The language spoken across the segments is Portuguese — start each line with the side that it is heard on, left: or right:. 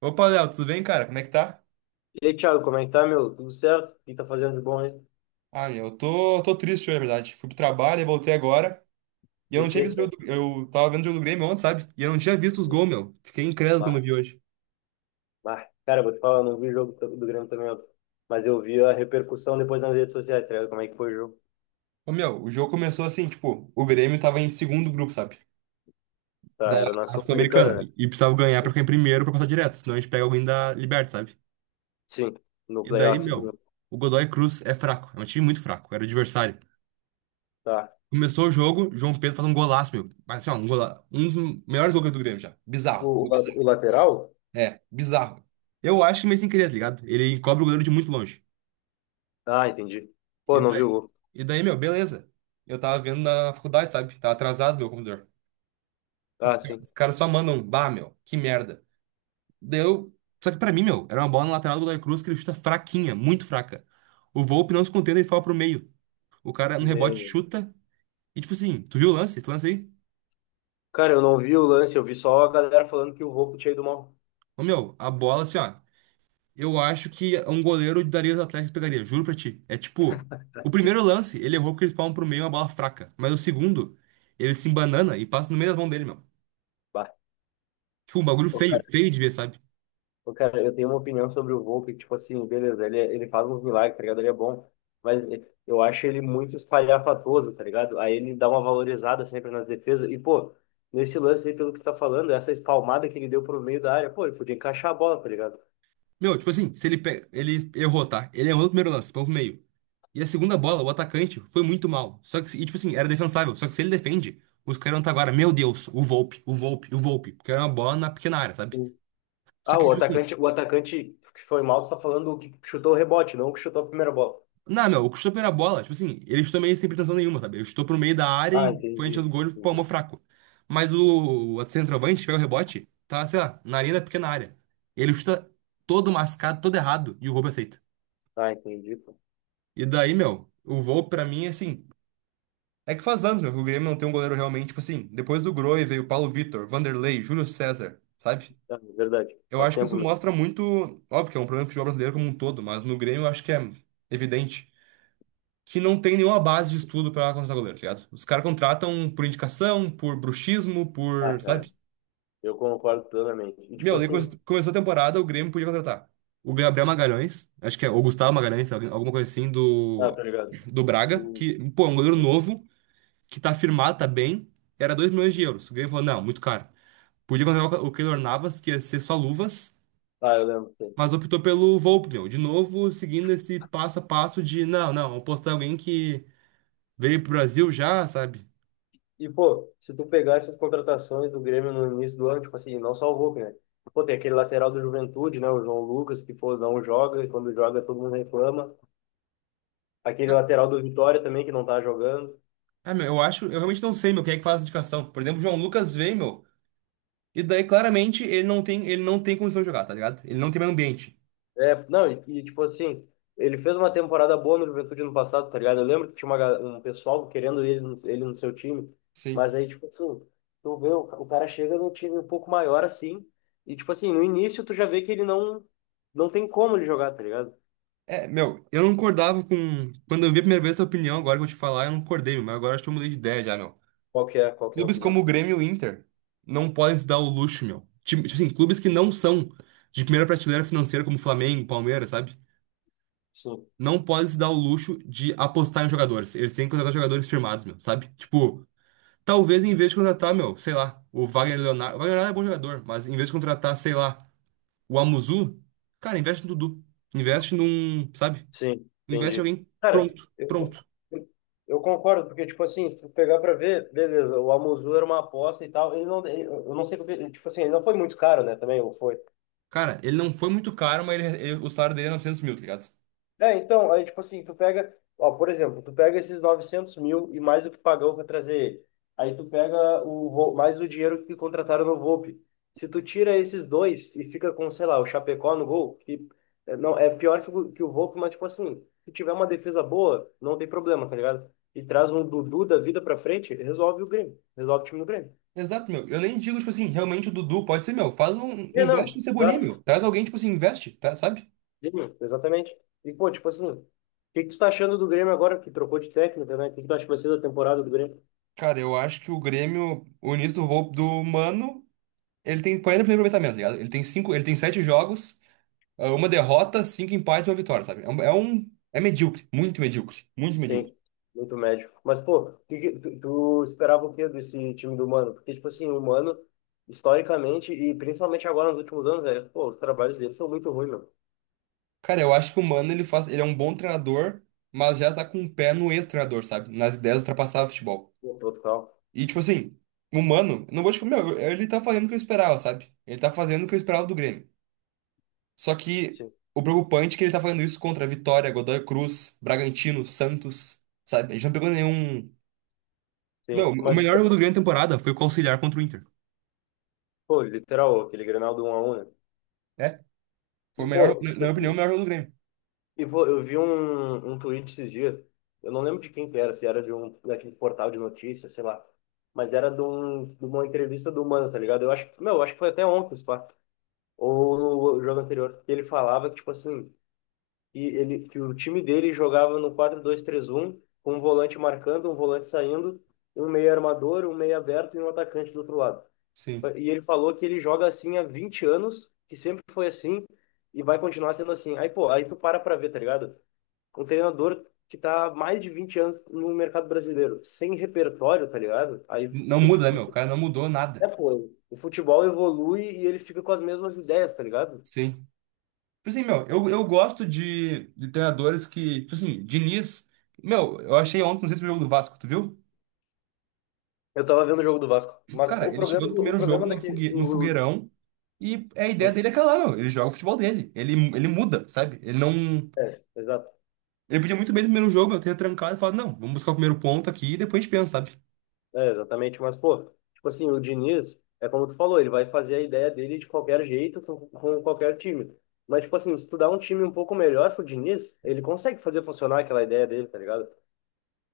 right: Opa, Léo, tudo bem, cara? Como é que tá?
left: E aí, Thiago, como é que tá, meu? Tudo certo? O que tá fazendo de bom, hein?
right: Ah, meu, eu tô triste, na verdade. Fui pro trabalho e voltei agora. E eu não
left: Por
right: tinha
left: quê,
right: visto o
left: cara?
right: jogo do. Eu tava vendo o jogo do Grêmio ontem, sabe? E eu não tinha visto os gols, meu. Fiquei incrédulo quando
left: Bah,
right: vi hoje.
left: bah. Cara, vou te falar, eu não vi o jogo do Grêmio também, ó. Mas eu vi a repercussão depois nas redes sociais, tá ligado? Como é que foi o jogo?
right: Ô, meu, o jogo começou assim, tipo, o Grêmio tava em segundo grupo, sabe? Da
left: Tá, era na
right: Sul-Americana.
left: Sul-Americana, né?
right: E precisava ganhar pra ficar em primeiro pra passar direto. Senão a gente pega alguém da Liberta, sabe?
left: Sim, no
right: E daí,
left: playoffzinho.
right: meu, o Godoy Cruz é fraco. É um time muito fraco. Era o adversário.
left: Tá.
right: Começou o jogo, João Pedro faz um golaço, meu. Mas assim, ó, um dos melhores gols do Grêmio já.
left: O,
right: Bizarro.
left: o la- o lateral?
right: É, bizarro. Eu acho que mas sem querer, tá ligado? Ele encobre o goleiro de muito longe.
left: Ah, entendi.
right: E
left: Pô, não vi o
right: daí,
left: gol.
right: e daí, meu, beleza. Eu tava vendo na faculdade, sabe? Tá atrasado meu computador. Os,
left: Ah, sim.
right: os caras só mandam, bah, meu, que merda. Deu. Só que pra mim, meu, era uma bola na lateral do Godoy Cruz que ele chuta fraquinha, muito fraca. O Volpi não se contenta, ele fala pro meio. O cara no rebote
left: E,
right: chuta. E tipo assim, tu viu o lance? Esse lance aí?
left: cara, eu não vi o lance, eu vi só a galera falando que o Volpi tinha ido mal.
right: Ô, meu, a bola assim, ó. Eu acho que um goleiro daria os Atléticos pegaria, juro pra ti. É tipo, o primeiro lance, ele errou porque eles palmam pro meio uma bola fraca. Mas o segundo, ele se embanana e passa no meio das mãos dele, meu.
left: Bah.
right: Tipo, um bagulho feio, feio de ver, sabe?
left: Pô, cara, eu tenho uma opinião sobre o Volpe, que, tipo assim, beleza, ele faz uns milagres, tá ligado? Ele é bom, mas eu acho ele muito espalhafatoso, tá ligado? Aí ele dá uma valorizada sempre nas defesas. E, pô, nesse lance aí, pelo que tu tá falando, essa espalmada que ele deu pro meio da área, pô, ele podia encaixar a bola, tá ligado?
right: Meu, tipo assim, se ele pega, ele errou, tá? Ele errou no primeiro lance, põe pro meio. E a segunda bola, o atacante, foi muito mal. Só que, e tipo assim, era defensável. Só que se ele defende, os caras não tá agora, meu Deus, o Volpe, o Volpe, o Volpe. Porque era uma bola na pequena área, sabe?
left: O-
right: Só
left: Ah,
right: que,
left: o
right: tipo assim,
left: atacante, o atacante que foi mal, tu tá falando o que chutou o rebote, não o que chutou a primeira bola.
right: não, meu, o que chutou a primeira bola, tipo assim, ele chutou meio sem pretensão nenhuma, sabe? Ele chutou pro meio da área
left: Ah,
right: e foi enchendo o
left: entendi.
right: gol e palmou
left: Entendi.
right: fraco. Mas o outro centroavante, pega o rebote, tá, sei lá, na linha da pequena área. Ele chuta todo mascado, todo errado, e o Volpe aceita.
left: Ah, entendi, pô.
right: E daí, meu, o Volpe pra mim, assim, é que faz anos, meu, que o Grêmio não tem um goleiro realmente, tipo assim, depois do Grohe veio o Paulo Vitor, Vanderlei, Júlio César, sabe?
left: Ah, é verdade.
right: Eu
left: Faz
right: acho que
left: tempo
right: isso
left: mesmo.
right: mostra muito, óbvio que é um problema do futebol brasileiro como um todo, mas no Grêmio eu acho que é evidente. Que não tem nenhuma base de estudo pra contratar goleiro, tá ligado? Os caras contratam por indicação, por bruxismo,
left: Ah,
right: por,
left: cara,
right: sabe?
left: eu concordo plenamente. E, tipo
right: Meu, daí
left: assim,
right: começou a temporada, o Grêmio podia contratar. O Gabriel Magalhães, acho que é, ou Gustavo Magalhães, sabe? Alguma coisa assim, do,
left: tá ligado?
right: do Braga, que, pô, é um goleiro novo, que tá firmado, tá bem, era 2 milhões de euros. O Grêmio falou, não, muito caro. Podia contratar o Keylor Navas, que ia ser só luvas,
left: Ah, eu lembro, sim.
right: mas optou pelo Volpe, meu. De novo, seguindo esse passo a passo de, não, não, apostar em alguém que veio pro Brasil já, sabe?
left: E, pô, se tu pegar essas contratações do Grêmio no início do ano, tipo assim, não salvou, né? Pô, tem aquele lateral do Juventude, né? O João Lucas, que, pô, não joga, e quando joga todo mundo reclama. Aquele lateral do Vitória também, que não tá jogando.
right: Ah, meu, eu acho, eu realmente não sei, meu, quem é que faz a indicação. Por exemplo, o João Lucas veio, meu, e daí claramente ele não tem condição de jogar, tá ligado? Ele não tem mais ambiente.
left: É, não, e, tipo assim, ele fez uma temporada boa no Juventude no passado, tá ligado? Eu lembro que tinha um pessoal querendo ele, ele no seu time, mas
right: Sim.
left: aí, tipo assim, tu vê, o cara chega num time um pouco maior, assim, e, tipo assim, no início tu já vê que ele não, não tem como ele jogar, tá ligado?
right: É, meu, eu não concordava com. Quando eu vi a primeira vez essa opinião, agora que eu vou te falar, eu não concordei, meu, mas agora acho que eu mudei de ideia já, meu.
left: Qual que é a
right: Clubes
left: opinião?
right: como o Grêmio e o Inter não podem se dar o luxo, meu. Tipo assim, clubes que não são de primeira prateleira financeira, como Flamengo, Palmeiras, sabe?
left: Sim,
right: Não podem se dar o luxo de apostar em jogadores. Eles têm que contratar jogadores firmados, meu, sabe? Tipo. Talvez em vez de contratar, meu, sei lá, o Wagner Leonardo. O Wagner Leonardo é bom jogador, mas em vez de contratar, sei lá, o Amuzu, cara, investe no Dudu. Investe num, sabe?
left: sim,
right: Investe em
left: entendi.
right: alguém
left: Cara,
right: pronto,
left: eu,
right: pronto.
left: eu concordo, porque, tipo assim, se tu pegar pra ver, beleza, o Amuzu era uma aposta e tal, ele não, ele- eu não sei, porque, tipo assim, ele não foi muito caro, né, também, ou foi?
right: Cara, ele não foi muito caro, mas o salário dele é 900 mil, tá ligado?
left: É, então, aí, tipo assim, tu pega, ó, por exemplo, tu pega esses 900 mil e mais o que pagou para trazer ele. Aí tu pega mais o dinheiro que contrataram no Volpe. Se tu tira esses dois e fica com, sei lá, o Chapecó no gol, que é, não, é pior que que o Volpe, mas, tipo assim, se tiver uma defesa boa, não tem problema, tá ligado? E traz um Dudu da vida pra frente, resolve o Grêmio, resolve o time do Grêmio.
right: Exato, meu. Eu nem digo, tipo assim, realmente o Dudu pode ser, meu. Faz um.
left: É
right: Investe
left: não,
right: no Cebolinha,
left: exato,
right: meu. Traz alguém, tipo assim, investe, tá, sabe?
left: sim, exatamente. E, pô, tipo assim, o que que tu tá achando do Grêmio agora, que trocou de técnico, né? O que que tu acha que vai ser da temporada do Grêmio?
right: Cara, eu acho que o Grêmio, o início do, roubo do Mano, ele tem 40% de aproveitamento, tá ligado? Ele tem cinco, ele tem sete jogos. Uma derrota, cinco empates e uma vitória, sabe? É medíocre, muito medíocre, muito medíocre.
left: Sim, muito médio. Mas, pô, tu esperava o quê desse time do Mano? Porque, tipo assim, o Mano, historicamente, e principalmente agora nos últimos anos, velho, pô, os trabalhos dele são muito ruins, meu.
right: Cara, eu acho que o Mano, ele faz, ele é um bom treinador, mas já tá com o pé no ex-treinador, sabe? Nas ideias de ultrapassar o futebol.
left: Pô, total.
right: E, tipo assim, o Mano, não vou te falar, meu, ele tá fazendo o que eu esperava, sabe? Ele tá fazendo o que eu esperava do Grêmio. Só que
left: Sim,
right: o preocupante é que ele tá fazendo isso contra Vitória, Godoy Cruz, Bragantino, Santos, sabe? A gente não pegou nenhum... Meu,
left: sim.
right: o
left: Mas,
right: melhor jogo do Grêmio na temporada foi o auxiliar contra o Inter.
left: pô, literal, aquele Grenal do 1-1, né?
right: É, foi
left: E,
right: o melhor,
left: pô,
right: na
left: tipo
right: minha opinião, o
left: assim,
right: melhor jogo do Grêmio.
left: e, pô, eu vi um tweet esses dias, eu não lembro de quem que era, se era de um daquele portal de notícias, sei lá. Mas era de uma entrevista do Mano, tá ligado? Eu acho, meu, eu acho que foi até ontem, pá. Ou no jogo anterior, que ele falava que, tipo assim, que o time dele jogava no 4 dois três um com um volante marcando, um volante saindo, um meio armador, um meio aberto e um atacante do outro lado.
right: Sim.
left: E ele falou que ele joga assim há 20 anos, que sempre foi assim, e vai continuar sendo assim. Aí, pô, aí tu para pra ver, tá ligado? Um treinador que tá há mais de 20 anos no mercado brasileiro, sem repertório, tá ligado? Aí
right: Não
left: fica
right: muda, né,
left: tipo
right: meu? O
left: assim,
right: cara não mudou
left: é,
right: nada.
left: pô, o futebol evolui e ele fica com as mesmas ideias, tá ligado?
right: Sim. Tipo assim, meu, eu gosto de treinadores que. Tipo assim, Diniz. Meu, eu achei ontem, não sei se foi o jogo do Vasco, tu viu?
left: Eu tava vendo o jogo do Vasco, mas
right: Cara,
left: o
right: ele chegou
left: problema,
right: no
left: o
right: primeiro jogo
left: problema daqui,
right: no fogueirão e a ideia
left: o-
right: dele é aquela, meu. Ele joga o futebol dele. Ele muda, sabe? Ele não.
left: é, exato,
right: Ele podia muito bem no primeiro jogo, eu ter trancado e falado, não, vamos buscar o primeiro ponto aqui e depois a gente pensa, sabe?
left: é, exatamente, mas pô, tipo assim, o Diniz, é como tu falou, ele vai fazer a ideia dele de qualquer jeito, com qualquer time, mas tipo assim, se tu dá um time um pouco melhor pro Diniz, ele consegue fazer funcionar aquela ideia dele, tá ligado?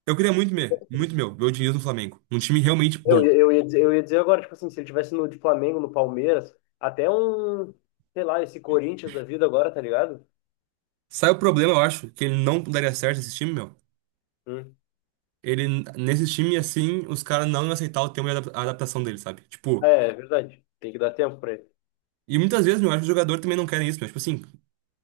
right: Eu queria muito, meu, ver o Diniz no Flamengo. Um time realmente
left: Eu,
right: bom.
left: eu, ia dizer, eu ia dizer agora, tipo assim, se ele tivesse no de Flamengo, no Palmeiras, até um, sei lá, esse Corinthians da vida agora, tá ligado?
right: Sabe o problema, eu acho, que ele não daria certo esse time, meu?
left: Hum.
right: Ele, nesse time assim, os caras não iam aceitar o tempo de a adaptação dele, sabe? Tipo,
left: É, é verdade, tem que dar tempo pra ele.
right: e muitas vezes, meu, acho que os jogadores também não querem isso, meu. Tipo assim,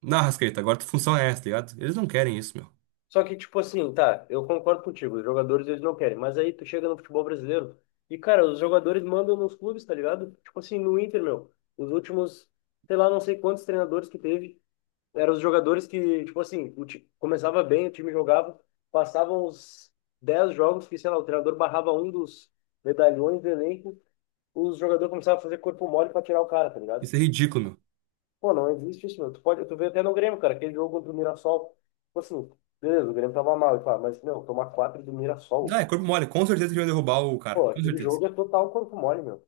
right: na Rascaeta, agora tua função é essa, tá ligado? Eles não querem isso, meu.
left: Só que, tipo assim, tá, eu concordo contigo, os jogadores eles não querem, mas aí tu chega no futebol brasileiro e, cara, os jogadores mandam nos clubes, tá ligado? Tipo assim, no Inter, meu, os últimos, sei lá, não sei quantos treinadores que teve, eram os jogadores que, tipo assim, começava bem, o time jogava, passavam os 10 jogos que, sei lá, o treinador barrava um dos medalhões do elenco, os jogadores começavam a fazer corpo mole pra tirar o cara, tá ligado?
right: Isso é ridículo, meu.
left: Pô, não existe isso, meu. Tu vê até no Grêmio, cara, aquele jogo contra o Mirassol. Tipo assim, beleza, o Grêmio tava mal, e pá, mas, meu, tomar quatro do
right: Não,
left: Mirassol.
right: é corpo mole, com certeza que iam derrubar o cara,
left: Pô,
right: com
left: aquele
right: certeza.
left: jogo é total corpo mole, meu.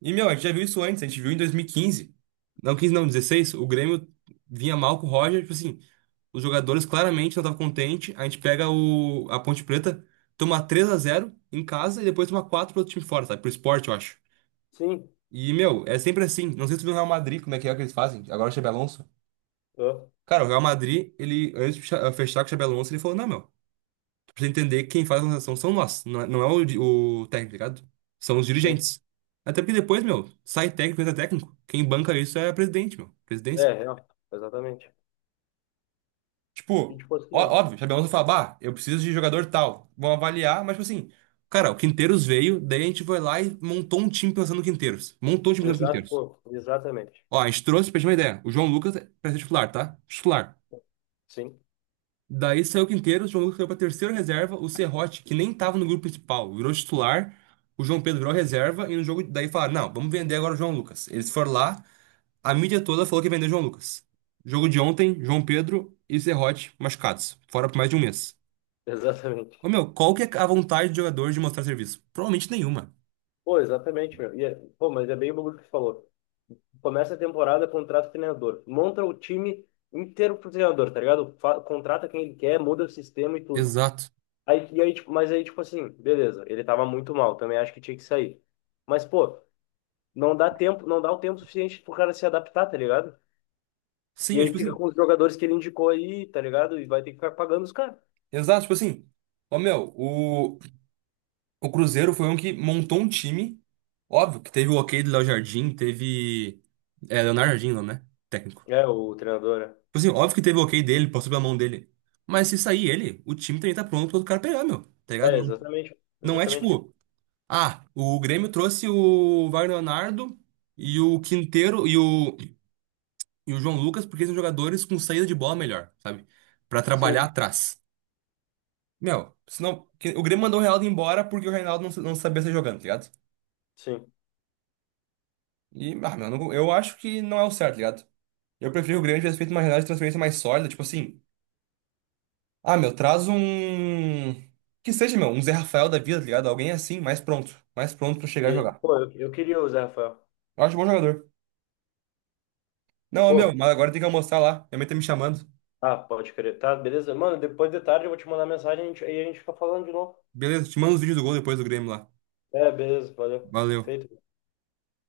right: E, meu, a gente já viu isso antes, a gente viu em 2015. Não, 15 não, 16, o Grêmio vinha mal com o Roger, tipo assim, os jogadores claramente não estavam contentes, a gente pega a Ponte Preta, toma 3 a 0 em casa e depois toma 4 pro outro time fora, sabe? Pro Sport, eu acho.
left: Sim,
right: E, meu, é sempre assim. Não sei se tu viu o Real Madrid, como é que eles fazem. Agora o Xabi Alonso.
left: é,
right: Cara, o Real Madrid, ele, antes de fechar com o Xabi Alonso, ele falou: não, meu, tu precisa entender que quem faz a transação são nós. Não é o técnico, tá ligado? São os
left: sim.
right: dirigentes. Até porque depois, meu, sai técnico, entra técnico. Quem banca isso é presidente, meu.
left: É,
right: Presidência.
left: real, exatamente. E
right: Tipo,
left: tipo assim,
right: óbvio, o Xabi Alonso fala: bah, eu preciso de jogador tal. Vão avaliar, mas, tipo assim, cara, o Quinteiros veio, daí a gente foi lá e montou um time pensando no Quinteiros. Montou um time pensando no
left: exato,
right: Quinteiros.
left: pô, exatamente.
right: Ó, a gente trouxe, pra gente ter uma ideia, o João Lucas é pra ser titular, tá? Titular.
left: Sim,
right: Daí saiu o Quinteiro, o João Lucas saiu pra terceira reserva, o Serrote, que nem tava no grupo principal, virou titular, o João Pedro virou reserva, e no jogo daí falaram, não, vamos vender agora o João Lucas. Eles foram lá, a mídia toda falou que vendeu o João Lucas. Jogo de ontem, João Pedro e Serrote machucados, fora por mais de um mês.
left: exatamente.
right: Ô meu, qual que é a vontade do jogador de mostrar serviço? Provavelmente nenhuma.
left: Pô, exatamente, meu. Pô, mas é bem o bagulho que tu falou. Começa a temporada, contrata o treinador. Monta o time inteiro pro treinador, tá ligado? Contrata quem ele quer, muda o sistema e tudo.
right: Exato.
left: E aí, tipo, mas aí, tipo assim, beleza, ele tava muito mal, também acho que tinha que sair. Mas, pô, não dá tempo, não dá o tempo suficiente pro cara se adaptar, tá ligado?
right: Sim,
left: E
right: eu,
left: aí
right: tipo
left: fica
right: assim,
left: com os jogadores que ele indicou aí, tá ligado? E vai ter que ficar pagando os caras.
right: exato, tipo assim, ô meu, o Cruzeiro foi um que montou um time. Óbvio que teve o ok do Léo Jardim, teve. É, Leonardo Jardim, não, né? Técnico.
left: É, o treinador, né?
right: Tipo assim, óbvio que teve o ok dele, passou pela mão dele. Mas se sair ele, o time também tá pronto pro outro cara pegar, meu. Tá ligado?
left: É,
right: Não,
left: exatamente,
right: não é
left: exatamente.
right: tipo, ah, o Grêmio trouxe o Wagner Leonardo e o Quinteiro e o João Lucas porque são jogadores com saída de bola melhor, sabe? Pra trabalhar
left: Sim,
right: atrás. Meu, senão. O Grêmio mandou o Reinaldo embora porque o Reinaldo não, não sabia sair jogando, tá ligado?
left: sim,
right: E, meu, eu acho que não é o certo, tá ligado? Eu prefiro o Grêmio tivesse feito uma janela de transferência mais sólida, tipo assim. Ah, meu, traz um. Que seja, meu, um Zé Rafael da vida, tá ligado? Alguém assim, mais pronto. Mais pronto pra chegar e
left: sim.
right: jogar.
left: Pô, eu queria o Zé Rafael.
right: Eu acho bom jogador. Não, meu,
left: Pô,
right: mas agora tem que almoçar lá. Minha mãe tá me chamando.
left: ah, pode crer. Tá, beleza? Mano, depois de tarde eu vou te mandar mensagem e a gente fica falando de novo.
right: Beleza, te mando os vídeos do gol depois do Grêmio lá.
left: É, beleza, valeu.
right: Valeu.
left: Feito.